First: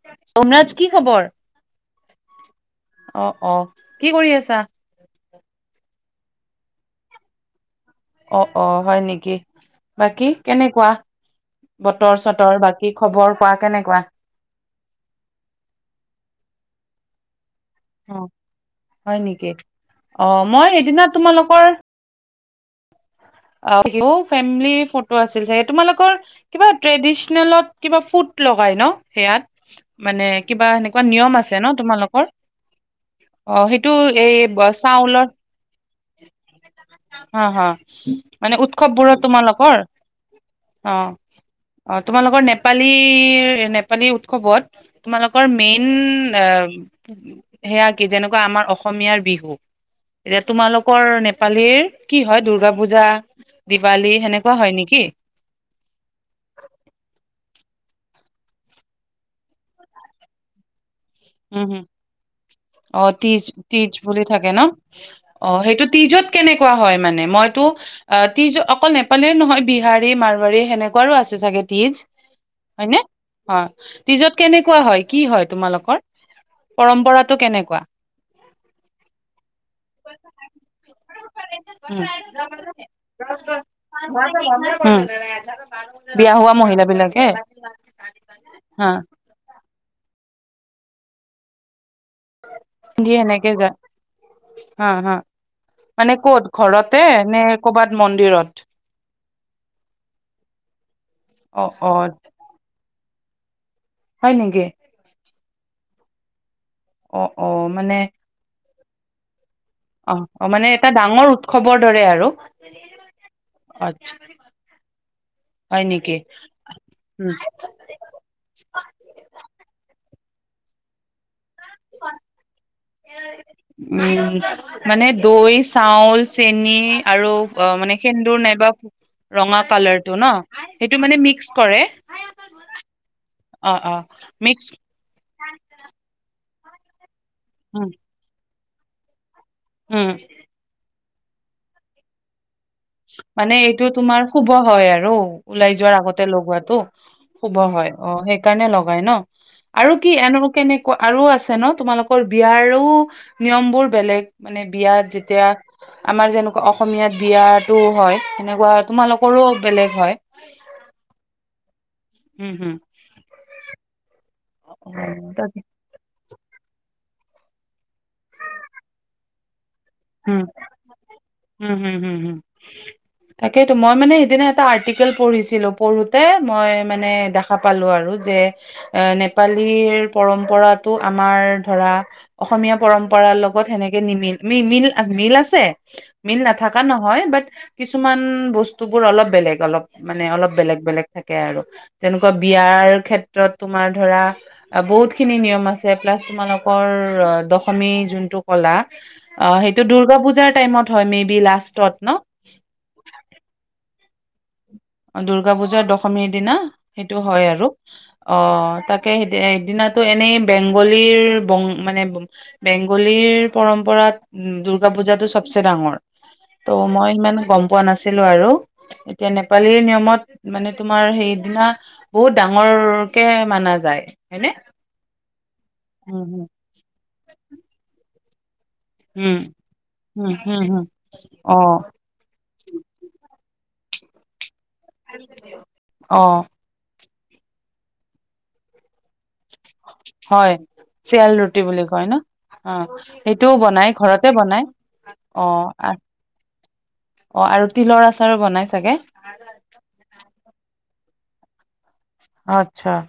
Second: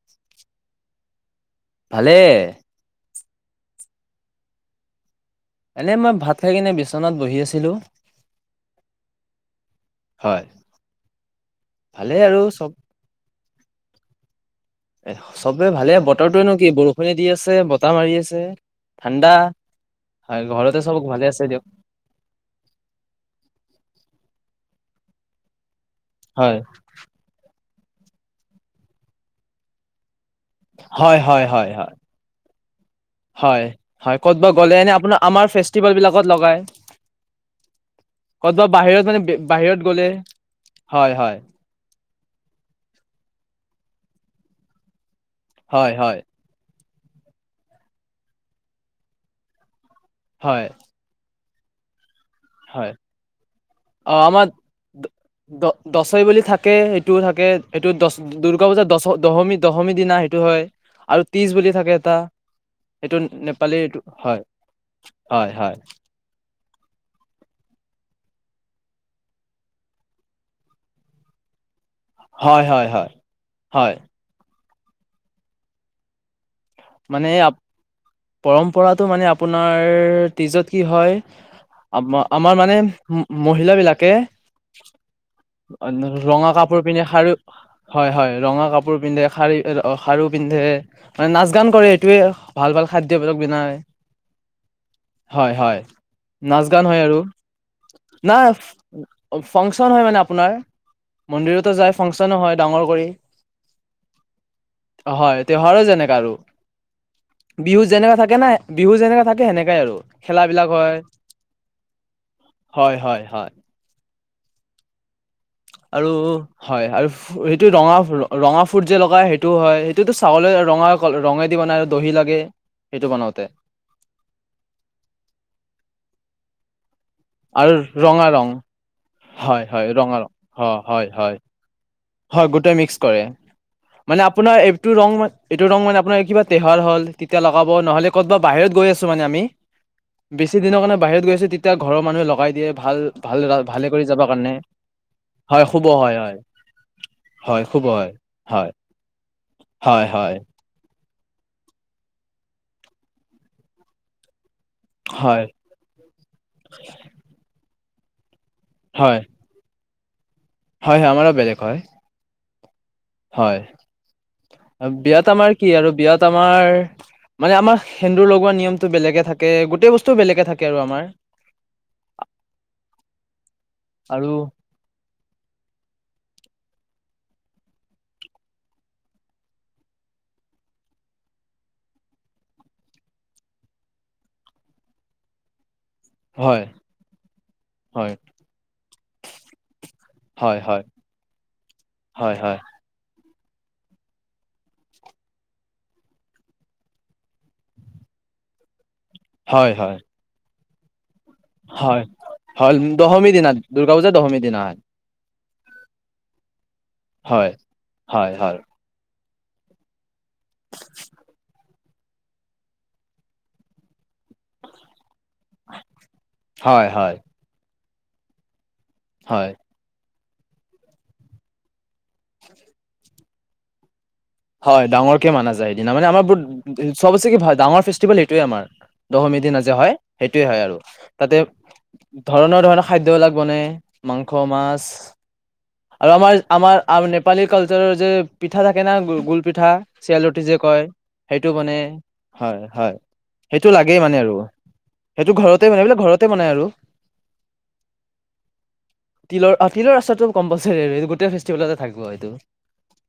[unintelligible] কি খবৰ? ভালে অ, অ, কি কৰি আছা? এনেই মই ভাত খাই কিনে বিচনাত বহি আছিলোঁ। অ, অ, হয় নেকি, বাকী হয় কেনেকুৱা, ভালে বতৰ আৰু চতৰ চব বাকী খবৰ [unintelligible] কেনেকুৱা। এ চবে ভালে বতৰটোনো কি বৰষুণে দি আছে তা মাৰি অ আছে, হয় ঠাণ্ডা। নেকি অ হয় মই ঘৰতে চব সেইদিনা ভালে আছে দিয়ক। অ, [unintelligible] ফেমিলি ফটো আছিল চাগে তোমালোক- [unintelligible] হয় কিবা ট্ৰেডিচনেলত কিবা ফুট লগাই ন সেয়াত, মানে কিবা সেনেকুৱা হয় নিয়ম হয় আছে ন হয় হয় তোমালোকৰ। অ, হয় সেইটো হয় এই ক'ত বা গ'লে এনে আপোনাৰ চাউলৰ, আমাৰ ফেষ্টিভেল বিলাকত লগাই হ হ। মানে ক'তবা বাহিৰত উৎসৱবোৰত মানে তোমালোকৰ। বাহিৰত গ'লে অ, হয় হয় অ, তোমালোকৰ নেপালীৰ নেপ উৎসৱত তোমালোকৰ মেইন হয় হয় সেয়া কি যেনেকুৱা আমাৰ অসমীয়াৰ বিহু এতিয়া হয় তোমালোকৰ নেপ পালিৰ কি হয় দুৰ্গা পূজা। দিৱালী অ, আমাৰ সেনেকুৱা হয় নেকি? দ দ দচই বুলি থাকে সেইটোও থাকে। এ এইটো দহ দুৰ্গা পূজাৰ দহ দশমী দশমী দিনা সেইটো হয়। আৰু ত্ৰিশ উম, বুলি হম। থাকে এটা অ, সেইটো তীজ তীজ নেপালীটো বুলি হয়, থাকে ন। অ, হয়, হয়, সেইটো তীজত কেনেকুৱা হয় মানে মই টো অ, তীজ অকল নেপালীৰ নহয় বিহাৰী, মাৰোৱাৰী সেনেকুৱাৰো আছে চাগে তীজ। হয় নে অ হয়। তীজত কেনেকু কোৱা হৈ কি হয় তোমালোকৰ মানে পৰম্পৰাটো আপ, কেনেকুৱা? পৰম্পৰাটো মানে আপোনাৰ তীজত কি হয়, আম আমাৰ উম মানে ম মহিলা বিলাকে, উম, বিয়া ৰঙা হোৱা কাপোৰ মহিলা পিন্ধি বিলাকে শাৰী হয় হয়, ৰঙা হা কাপোৰ পিন্ধি শাৰী খাৰু পিন্ধে, মানে নাচ [unintelligible] ভাল ভাল দি খাদ্যবিলাক সেনেকে যা, বনাই হা হা, হয়, হয়, মানে ক'ত নাচ গান হয় ঘৰতে আৰু নে ক'বাত নাই মন্দিৰত। ফাংচন হয় মানে আপোনাৰ। অ মন্দিৰতো অ যায় ফাংচনো হয় ডাঙৰ কৰি। হয় নেকি। তেহৱাৰৰ যেনেকৈ আৰু। অ অ বিহুত মানে যেনেকে থাকে না বিহু যেনেকা থাকে সেনেকাই আৰু অ অ খেলাবিলাক মানে এটা হয় ডাঙৰ উৎসৱৰ দৰে আৰু হয় হয় হয় আ্ছা আৰু হয় আৰু উম সেইটো ৰঙা ৰঙা ফুট যে লগা সেইটো হয় সেইটোতো চাউল ৰঙা ৰঙে উ মানে দৈ চাউল চেনি আৰু অ মানে ৰঙা সেন্দুৰ ৰং নাইবা ৰঙা হয় হয় কালাৰটো ৰঙা ন ৰং অ সেইটো হয় মানে হয় মিক্স কৰে হয় গোটেই মিক্স কৰে অ অ মানে আপোনাৰ মিক্স এইটো ৰ এইটো ৰং মানে আপোনাৰ কিবা তিহল হ'ল তেতিয়া লগাব উম নহ'লে ক'ত বা বাহিৰত গৈ আছোঁ মানে আমি। উম বেছি দিনৰ কাৰণে বাহিৰ গৈ আছে তেতিয়া ঘৰ মানুহে লগাই দিয়ে ভাল ভাল মানে এইটো ভালে কৰি যাবৰ তোমাৰ শুভ কাৰণে হয় আৰু হয় উওলাই শুভ যোৱাৰ হয় আগতে হয় লগোৱাাতটো? শুভ হয় অ' সেইকাৰণে লগাই ন আৰু হয়, কি হয়, এনে কেনেকুৱা আৰু আছে ন তোমালোকৰ বিয়াৰো নিয়ম বোৰ বেলেগ? মানে বিয়াত হয়, যেতিয়া আমাৰ যেনেকুৱা অসমীয়াত বিয়াত টো হয় সেনেকুৱা হয়, তোমালোকৰো বেলেগ হয়? হয়, হয় আমাৰো বেলেগ হয়, উম হুম। হয়। বিয়াত আমাৰ কি আৰু বিয়াত আমাৰ মানে আমাৰ সেন্দুৰ লগোৱা নিয়মতটো বেলেগে থাকে গোটেই বস্তু উম বেলেগে থাকে আৰু আমাৰ। উম তাকেইেতো মই মানে আৰু সদিনা এটা আৰ্টিকেল পঢ়িছিলো পঢ়োতে মই মানে দেখা পালো আৰু যে এ নেপালীৰ পৰম্পৰাটো আমাৰ ধৰা অসমীয়া পৰম্পৰাৰ লগত সেনেকে নিমিল নিমিল আজ মিল আছে মিল হয়, নাথকা নহয় বাট হয়, কিছুমান বস্তুবোৰ অলপ বেলেগ অলপ মানে অলপ হয়, বেলেগ হয়, বেলেগ থাকে আৰু যেনেকুৱা হয়, হয়, বিয়াৰ ক্ষেত্ৰ তোমাৰ ধৰা বহুতখিনি নিয়ম আছে প্লাছ তোমালোকৰ দশমী যোনটো কলা অ' হয়, সেই হয়, দূৰ্গা পূজা টাইমত তমি হয় হয় দহমি দিনা। গ যে দহমী দিনত। দুৰ্গা পূজাৰ দশমীৰ দিনা সেইটো হয় আৰু হয়, হয়, অ' তাকে স এদিনাতো এনে বেংগলীৰ মানে বেংগলীৰ পৰম্পৰাত উ দূৰ্গা পূজাতটো চবচে ডাঙৰ ত' হয়, মই হয়। ইমান গম পোৱা নাছিলো আৰু এতিয়ানে হয়, নিয়মত মানে তোমাৰ সেইদিনা বহুত ডাঙৰ কে মানা যায়। হয়নে হয় ডাঙৰকে মানা যায় সেইদিনা মানে আমাৰ বোৰ উম চবেচ কি ভাল ডাঙৰ ফেষ্টিভ এইেটোৱেই আমাৰ। হম দশমী দিন আজি হয় হম সেইটোয়ে হয় আৰু হম তাতে অ ধৰণৰ ধৰণৰ খাদ্য বিলাক বনে মাংস মাছ আৰু অ আমাৰ আমাৰ আ মানে নেপালীৰ কালচাৰৰ যে পিঠা থাকে না গুল পিঠা চেল ৰুটি হয় যে কই চিয়াল ৰুটি মানে বুলি কয় ন হয় অ হয় সেইটোও সেইটো বনাই লাগেই মানে ঘৰতে আৰু বনাই সেইটো অ ঘৰতে মানে এইবিলাক ঘৰতে বনাই আৰু অ আৰু তিলৰ আচাৰো বনাই চাগে তিলৰ অ তিলৰ আছেতো কম্পালছৰি গোটেই ফেষ্টিভেল এটাত থাকিব হয়টো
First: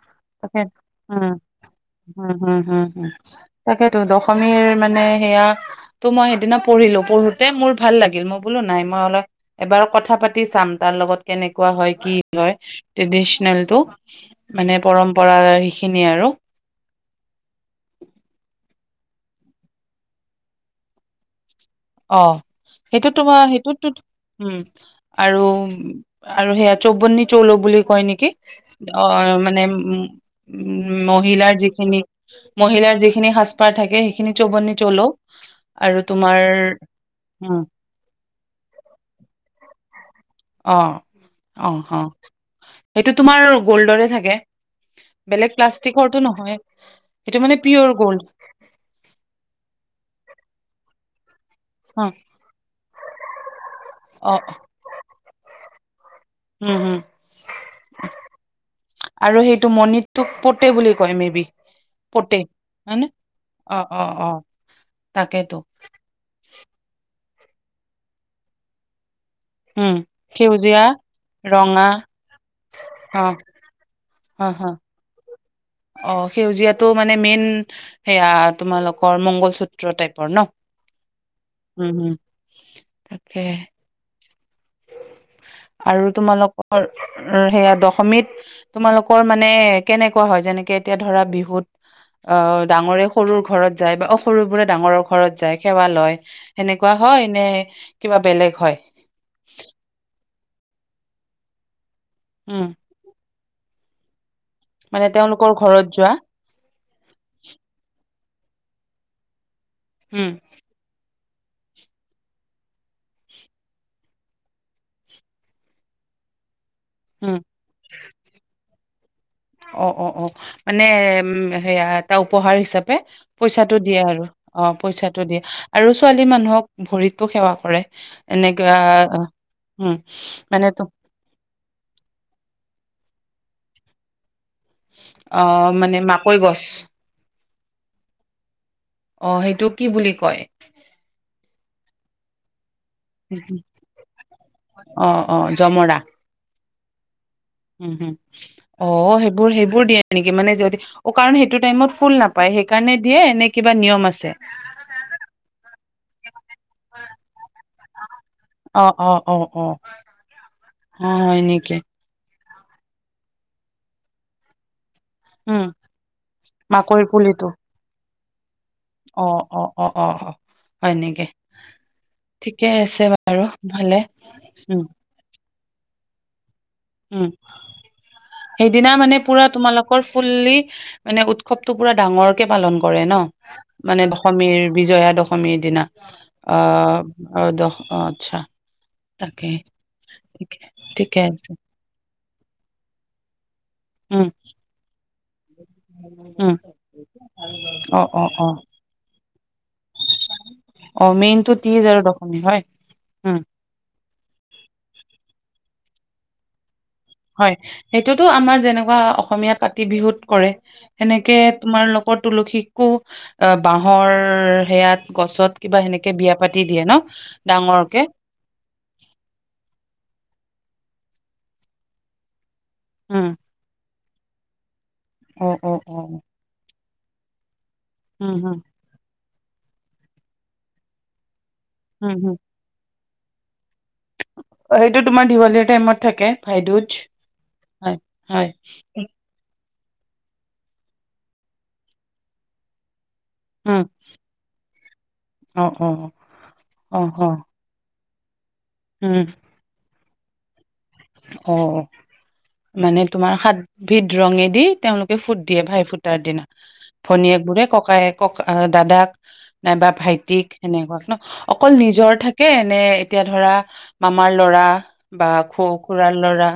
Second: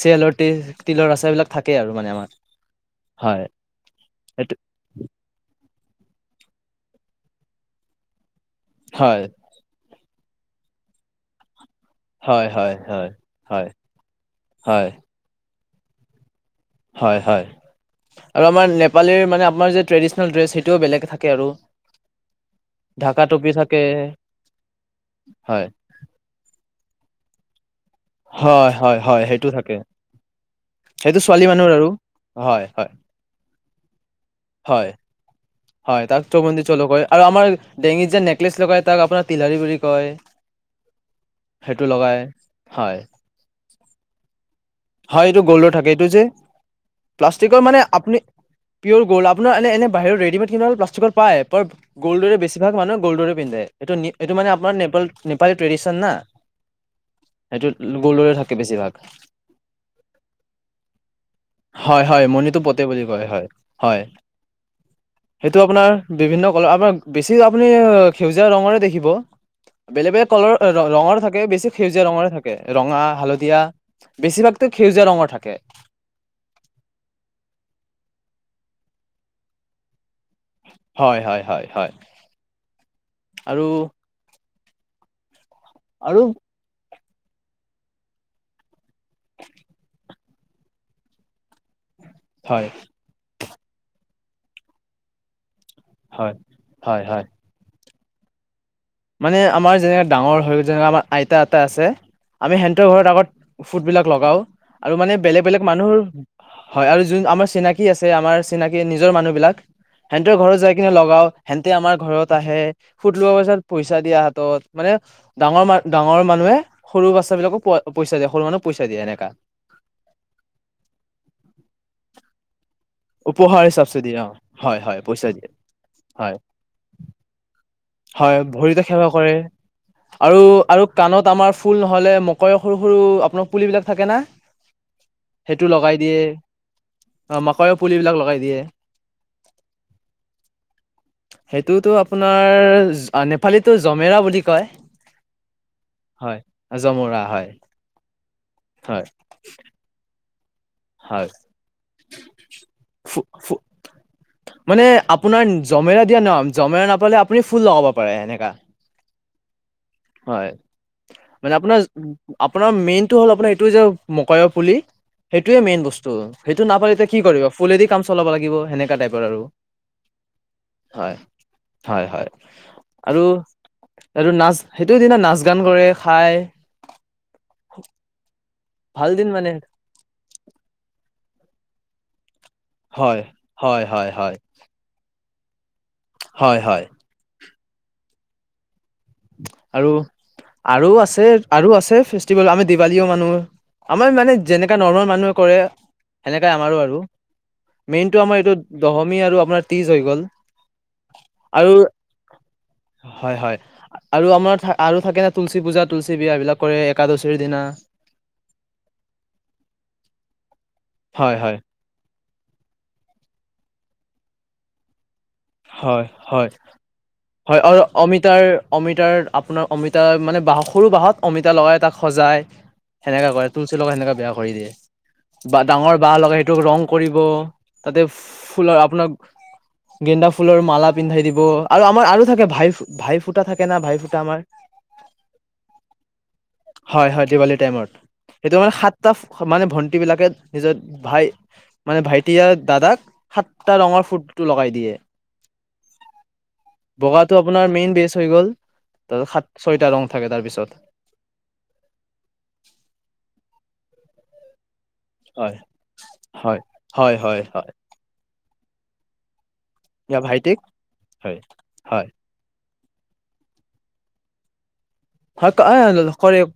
চেলটি উমম হম হম হয় তাকেতো এইটো দশমীৰ মানে সেয়া তো মই সেইদিনা পঢ়িলো পঢ়োতে মোৰ ভাল লাগিল মোক বোলো নাই মই হয় অলপ এবাৰো কথা পাতি পাতি চাম তাৰ লগত কেনেকে কোৱা হয় কি হয় ট্ৰেডিচনেল টো মানে হয় পৰম্পৰা সেইখিনিয়ে আৰু হয় হয় আৰু আমাৰ নেপালীৰ মানে আপাৰ যে ট্ৰেডিচনেল ড্ৰেছ সেইটোও বেলেগ থাকে আৰু অ সেইটোত ঢাকা তো মই টপি থাকে সেইটোততো উম আৰু হয় আৰু সেয়া চৌৱনী চলো বুলি কয় নেকি হয়, হয়, অ হয়, সেইটো মানে থাকে। উ উ সেইটো ছোৱালী মহিলাৰ মানুহৰ আৰু যিখিনি হয়, হয়, মহিলাৰ যিখিনি সাজ পাৰ থাকে সেইখিনি চবনি হয়, চলোও আৰু হয়, তাক তোমাৰ চৌবন্দী চলো আৰু আমাৰ ডেঙিত যে নেকলেছ লগায় তাক আপোনাৰ তিলাৰী বুলি কয় অ', অ', সেইটো অ', লগায় হয় সেইটো তোমাৰ গ'ল্ডৰে থাকে। হয় এইটো বেলেগ গ'ল্ডৰ থাকে এইটো প্লাষ্টিকৰটো যে নহয়, সেইটো প্লাষ্টিকৰ মানে পিয়ৰ আপুনি গ'ল্ড পিয়'ৰ গ'ল্ড আপোনাৰ এনে এনে বাহিৰৰত ৰেডিমেড ক প্লাষ্টিকৰ পাইপ অ', গল দৰে বেছিভাগ মানুহ গল দৰে পিন্ধে এইটো এই মান অ', আপোনাৰ নেপাল নেপী ট্ৰেডিচন না উম, উম, সেইটো গল্ডৰে থাকে বেছিভাগ মণিতটোক পতে বুলি কয় মে বি হয়, হয়, পতে মণিটো পতে বুলি হয়নে কয় হয়, অ হয়, অ অ তাকেইেতো সেইটো আপোনাৰ বিভিন্ন কলৰ আপোনাৰ বেছি আপুনি সেউজীয়া ৰঙৰে দেখিব উম, বেলেগ বেলেগ কলৰৰ সেউজীয়া ৰঙৰ থাকে বেছি ৰঙা সেউজীয়া ৰঙৰে থাকে ৰঙা অ', হালধীয়া বেছিভাগ অ', এক অ', সেউজীয়া ৰঙৰ থাকে অ সেউজীয়াাতটো মানে মেইন সেয়া তোমালোকৰ মংগলসূত্ৰ টাইপ ন হয় হয় হয় হয় উম উম তাকে আৰু আৰু তোমালোকৰ সেয়া দশমীত তোমালোকৰ মানে কেনেকা কোৱা হয় যেনেকে এতিয়া ধৰা বিহুত অ হয় ডাঙৰে সৰু ঘৰত যায় বা সৰুবোৰে ডাঙৰ ঘৰত যায় সেৱা লয় হয় সেনেকুৱা হয় নে কিবা বেলেগ হয় মানে আমাৰ যেনেকে ডাঙৰ হৈ যেনেকে আমাৰ আইতা আইতা আছে আমি উম, সেহত ঘৰত আগত ফুডবিলাক লগাওঁ আৰু মানে বেলেগ তেওঁলোকৰ বেলেগ ঘৰত মানুহৰ যোৱা হয় আৰু যোন আমাৰ চিনাকি আছে যে আমাৰ চিনাকি নিজৰ মানুহবিলাক হেনে উম, ত ঘৰত যাই কিনে লগাও হেনতে আমাৰ ঘৰত আহে ফুত লোৱাৰ পাছত পইচা দিয়া হাতত মানে ডাঙৰ ম ডাঙৰ মানুহে সৰু উম, বাচ্ছাবিলাকক পইচা দিয়ে সৰু মা পইচা দিয়ে এনেকা অ', অ', অ', পঢ়াৰ হিচাপ উপহাৰ পইচাটো হিচাপচে দিয়ে আৰু অ হয় হয় পইচাটো পইচা দিয়ে আৰু ছোৱালী হয় মানুহক ভৰিতো সেৱা কৰে হয় এনেকা ভৰিতে সেৱা কৰে উম, আৰু মানে তো আৰু কাণত আমাৰ ফুল নহ'লে মকৰেৰ সৰু সৰু আপোনাৰ পুলিবিলাক থাকে না সেইটো আহ লগাই মানে দিয়ে মাকৈ গছ অ মাকৈৰ পুলিবিলাক লগাই দিয়ে অ সেইটো কি বুলি কয় সেইটোতো আপোনাৰ আৰৰৰ নেপালীটো জমেৰা বুলি কয় অ', অ', জমৰা হয় জমৰা হয় উম হম হয় অ সেইবোৰ সেইবোৰ দিয়ে নেকি মানে যদি অ হয় কাৰণ সেইটো টাইমত ফুল নাপায় সেইকাৰণে দিয়ে ফু এনে ফু কিবা নিয়ম আছে নাম জমেৰা নাপালে আপুনি ফুল লগাব পাৰে সেনেককা অ অ অ অ হয় হয় মানে নেকি আপোনাৰ আপোনাৰ মেইনটো হ'ল আপোনাৰ এইটো যে মকায়ৰ পুলি সেইটোৱে উম মেইন বস্তু সেইটো নাপালে মাকৈ এতিয়া কি কৰিব পুলিটো ফুলেদি কাম চলাব লাগিব সেনেকা টাইপৰ অ আৰু অ অ অ অ হয় নেকি হয় হয় ঠিকে আছে আৰু বাৰু ভলে উম যোগান কৰে খায় উম সেইদিনা ভাল মানে দিন পুৰা তোমালোকৰ ফুল্লি মানে উৎসৱটো পুৰা ডাঙৰ পালন কৰে ন হয় হয় মানে হয় হয় দশমীৰ বিজয়া দশী অসমীয়া দিনা অ হয় হয় হ'দ অ আচ্ছা তাকে আৰু ঠিকে আৰু ঠিকে আছে আৰু আছে ফেষ্টিভেল আমি দিৱালীও মানুহ আমাৰ উম মানে যেনেকা নৰ্মেল মানুহ কৰে সেনেকা উম আমাৰো আৰু অ মেইনটো অ আমাৰ অ এইটো দশ আৰু আপোনাৰ তীজ হৈ গ'ল অ মেইনটো তিজ আৰু দশমি হয় হয় উম হয় আৰু আমাৰ আৰু থাকে ন তুলসী পূজা তুলসী বিয়া এই বিলাক কৰে একাদশীৰ হয় দিনা সেইটোতো আমাৰ যেনেকুৱা অসমীয়া কাতি বিহুত কৰে সেনেকে হয় হয় তোমাৰ লগত তুলসীকো বাঁহৰ সেয়াত গছত কিবা হয়, সেনেকে বিয়া হয়। পাতি দিয়ে ন হয় আৰু ডাঙৰকে অমিতাৰ অমিতাৰ আপোনাৰ অমিতা মানে বাঁহত সৰু বাঁহত অমিতা লগাই তাক সজায় উম সেনেকা কৰে, তুলচি লগাই সেনেকা বিয়া কৰি দিয়ে। অ বা অ ডাঙৰ অ বাঁহ লগা সেইটোক ৰং কৰিব তাতে উম হম ফুলৰ আপোনাৰ গেন্দা ফুলৰ মালা পিন্ধাই দিব। আৰু আমাৰ হম আৰু হম থাকে ভাই ভাই ফুটা থাক সেইটো তোমাৰ দীঘলীয়া টাইমত থাকে, ভাই হয়, হয়, দিৱালী টাইমত, সেইটো মানে সাতটা মানে ভন্ট বিলাকে, নিজৰ ভাই মানে ভাইটি আৰু দাদাক সাতটা উম ৰঙৰ ফুট লগাই দিয়ে। অ অ অ অ বগাটো আপোনাৰ মেইন বেচ থৈ গ'ল। উম তাৰ সাত-ছয়টা ৰং থাকে তাৰপিছত। অ', অ। মানে তোমাৰ সাত বিধ ৰঙেদি তেওঁলোকে ফুট হয় দিয়ে ভাই ফুটাৰ দিনা, হয় হয় হয় ভনীয়েক বোৰে হয় ককায়েক আ', দাদাক নাইবা ভাইটিক সেনেকুৱা ন, হয় অকল হয় নিজৰ থাকে এনে, এতিয়া ধৰা মামাৰ ল'ৰা বা হয় খুক খূৰাৰ কৰে ল'ৰা।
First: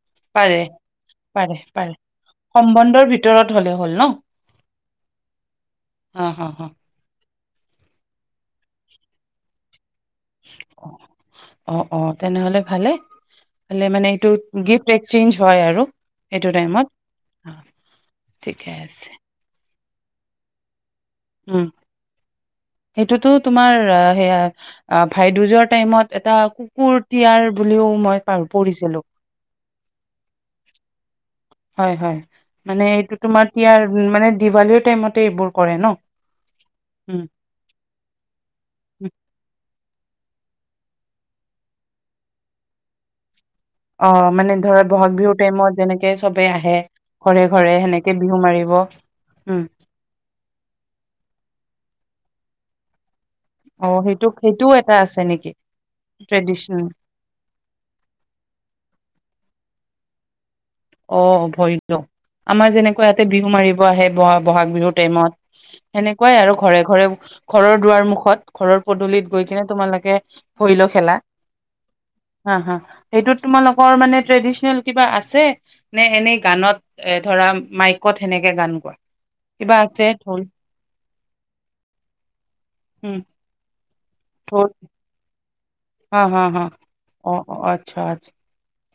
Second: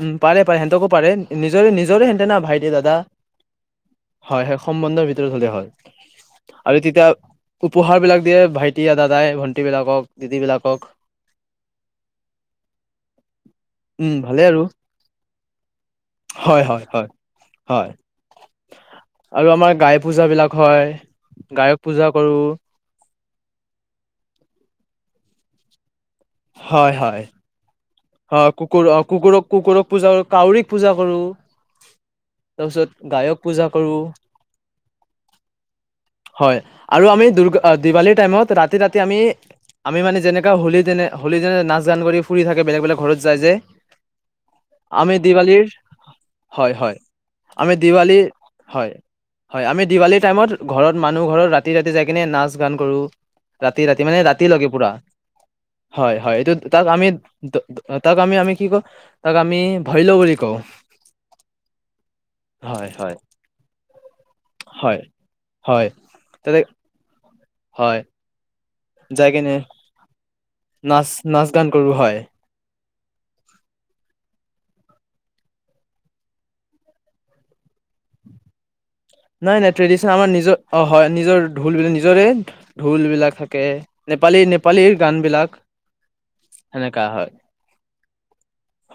উম, পাৰে-পাৰে সিহঁতকো পাৰে, নিজৰে-নিজৰে হেহঁতে না ভাইটি দাদা। সম্বন্ধৰ ভিতৰত হ'লে হ'ল ন হয়, হয় সম্বন্ধৰ ভিতৰত হ'লে হল। অ হ হ আৰু তেতিয়া উপহাৰ বিলাক দিয়ে, ভাইটি দাদাই ভণ্টী বিলাকক। দিদি বিলাকক অ', অ', তেনেহ'লে ভাল [unintelligible] এই ফালে মানে উম এইটো, ভালে আৰু গিফ্ট এক্সেঞ্জ হয় আৰু, সেইটো হয় হয় টাইমত হয় অ হয় ঠিকেই আছে। পূজাবিলাক হয়। উম গায়ক পূজা কৰো। এইটোতো তোমাৰ সেয়া, আ ভাইদোজৰ টাইমত এটা কুকুৰ হয়, হয়। তিয়াৰ বুলিও মই পাৰ অ, পঢ়িছিলো কুকুৰ-কুকুৰক-কুকুৰক পূজা কৰো, কাউৰীক পূজা কৰো। হয় হয় মানে তাৰপিছত এইটো গায়ক তোমাৰ পূজা ইয়াৰ কৰো মানে দিৱালীৰ টাইমতে এইবোৰ কৰে ন হয় আৰু উম আমি দুৰ্গা দিৱালীৰ টাইমত ৰাতি ৰাতি উম। আমি আমি মানে যেনেকা হলি তেনে হলী যেনে নাচ গান কৰি ফুৰি থাকে বেলেগ বেলেগ ঘৰত যায় যে অ মানে ধৰা বহাগ আমি বিহুৰ দিৱালীৰ টাইমত যেনেকে চবে হয় আহে হয় ঘৰে ঘৰে আমি সেনেকে দিৱালী বিহু মাৰিব হয় উম হয় আমি দিৱালী টাইমত ঘৰত মানুহ ঘৰত ৰাতি ৰাতি যাই কিনে নাচ গান কৰো। ৰাতি অ ৰাতি মানে সেইটো ৰাতিলৈকে সেইটোও পুৰা এটা আছে নেকি? হয় হয় এটো ট্ৰেডিচনেল তাক আমি তাক আমি আমি কি ক তাক আমি ভয়লু বুলি কওঁ। অ ভৰিতলো আমাৰ হয় যেনেকুৱা হয় ইয়াতে বিহু মাৰিব আহে ব বহাগ বিহুৰ হয় টাইমত হয় সেনেকুৱাই আৰু তাতে ঘৰে ঘৰে ঘৰৰ হয় দুৱাৰ মুখত। ঘৰৰ যাই পদুলিত গৈ কেনে কিনে তোমালোকে ভৰিল নাচ খেলা নাচ গান কৰো হয় হা হা। সেইটোত তোমালোকৰ মানে ট্ৰেডিচনেল কিবা আছে নে এনেই গানত এ ধৰা মাইকত সেনেকৈ গান গোৱা নাই নাই কিবা আছে ট্ৰেডিশন আম ঢোল নিজৰ অ হয় নিজৰ ঢোল বিলাক নিজৰে ঢোল উম বিলাক থাকে নেপালী ঢোল নেপালীৰ গান বিলাক হা হা হা সেনেকাা হয় অ অ আচ্ছা আচ্ছা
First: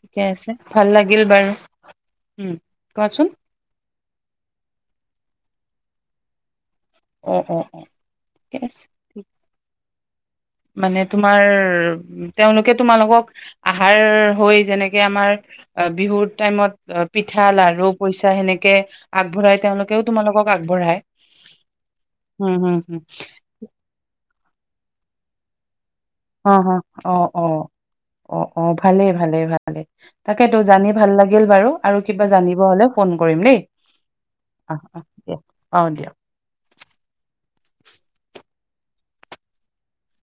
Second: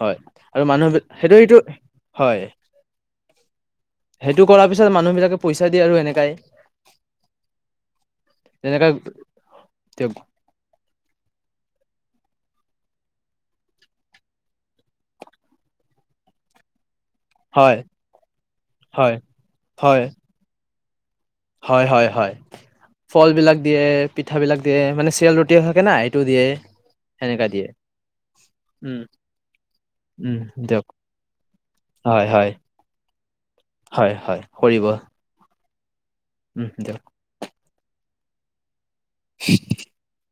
হয় আছে আৰু ভাল মানুহ বিিলাক লাগিল সেইটো বাৰু এইটো হয় উম কোৱাচোন সেইটো কৰাাৰ পিছত তাৰ পিছত মানুহ বিলাকে পইচা দিয় আৰু এনেকাই অঁ অঁ অঁ ঠিক আছে তে মানে তোমাৰ তেওঁলোকে তোমালোকক আহাৰ হৈ যেনেকৈ আমাৰ বিহুৰ টাইমত অঁ পিঠা হয় লাৰু পইচা সেনেকৈ হয়, আগবঢ়াই হয়, তেওঁলোকেও তোমালোকক আগবঢ়ায় হয় হয় হয় হম হম হম ফল বিলাক দিয়ে পিঠাবিলা কিয়োনে চৰিয় টি থাকে নাই অঁ অঁ অঁ অঁ অঁ অঁ উম, ভালেই ভালেই ভালেই উম, তাকেতো দিয়ক জানি ভাল লাগিল বাৰু আৰু হয়, কিবা হয়, জানিব হলেও ফোন কৰিম দেই হয়, হয়, আহ কৰিব আহ দিয় অঁ দিয়া উম দক [inaudible]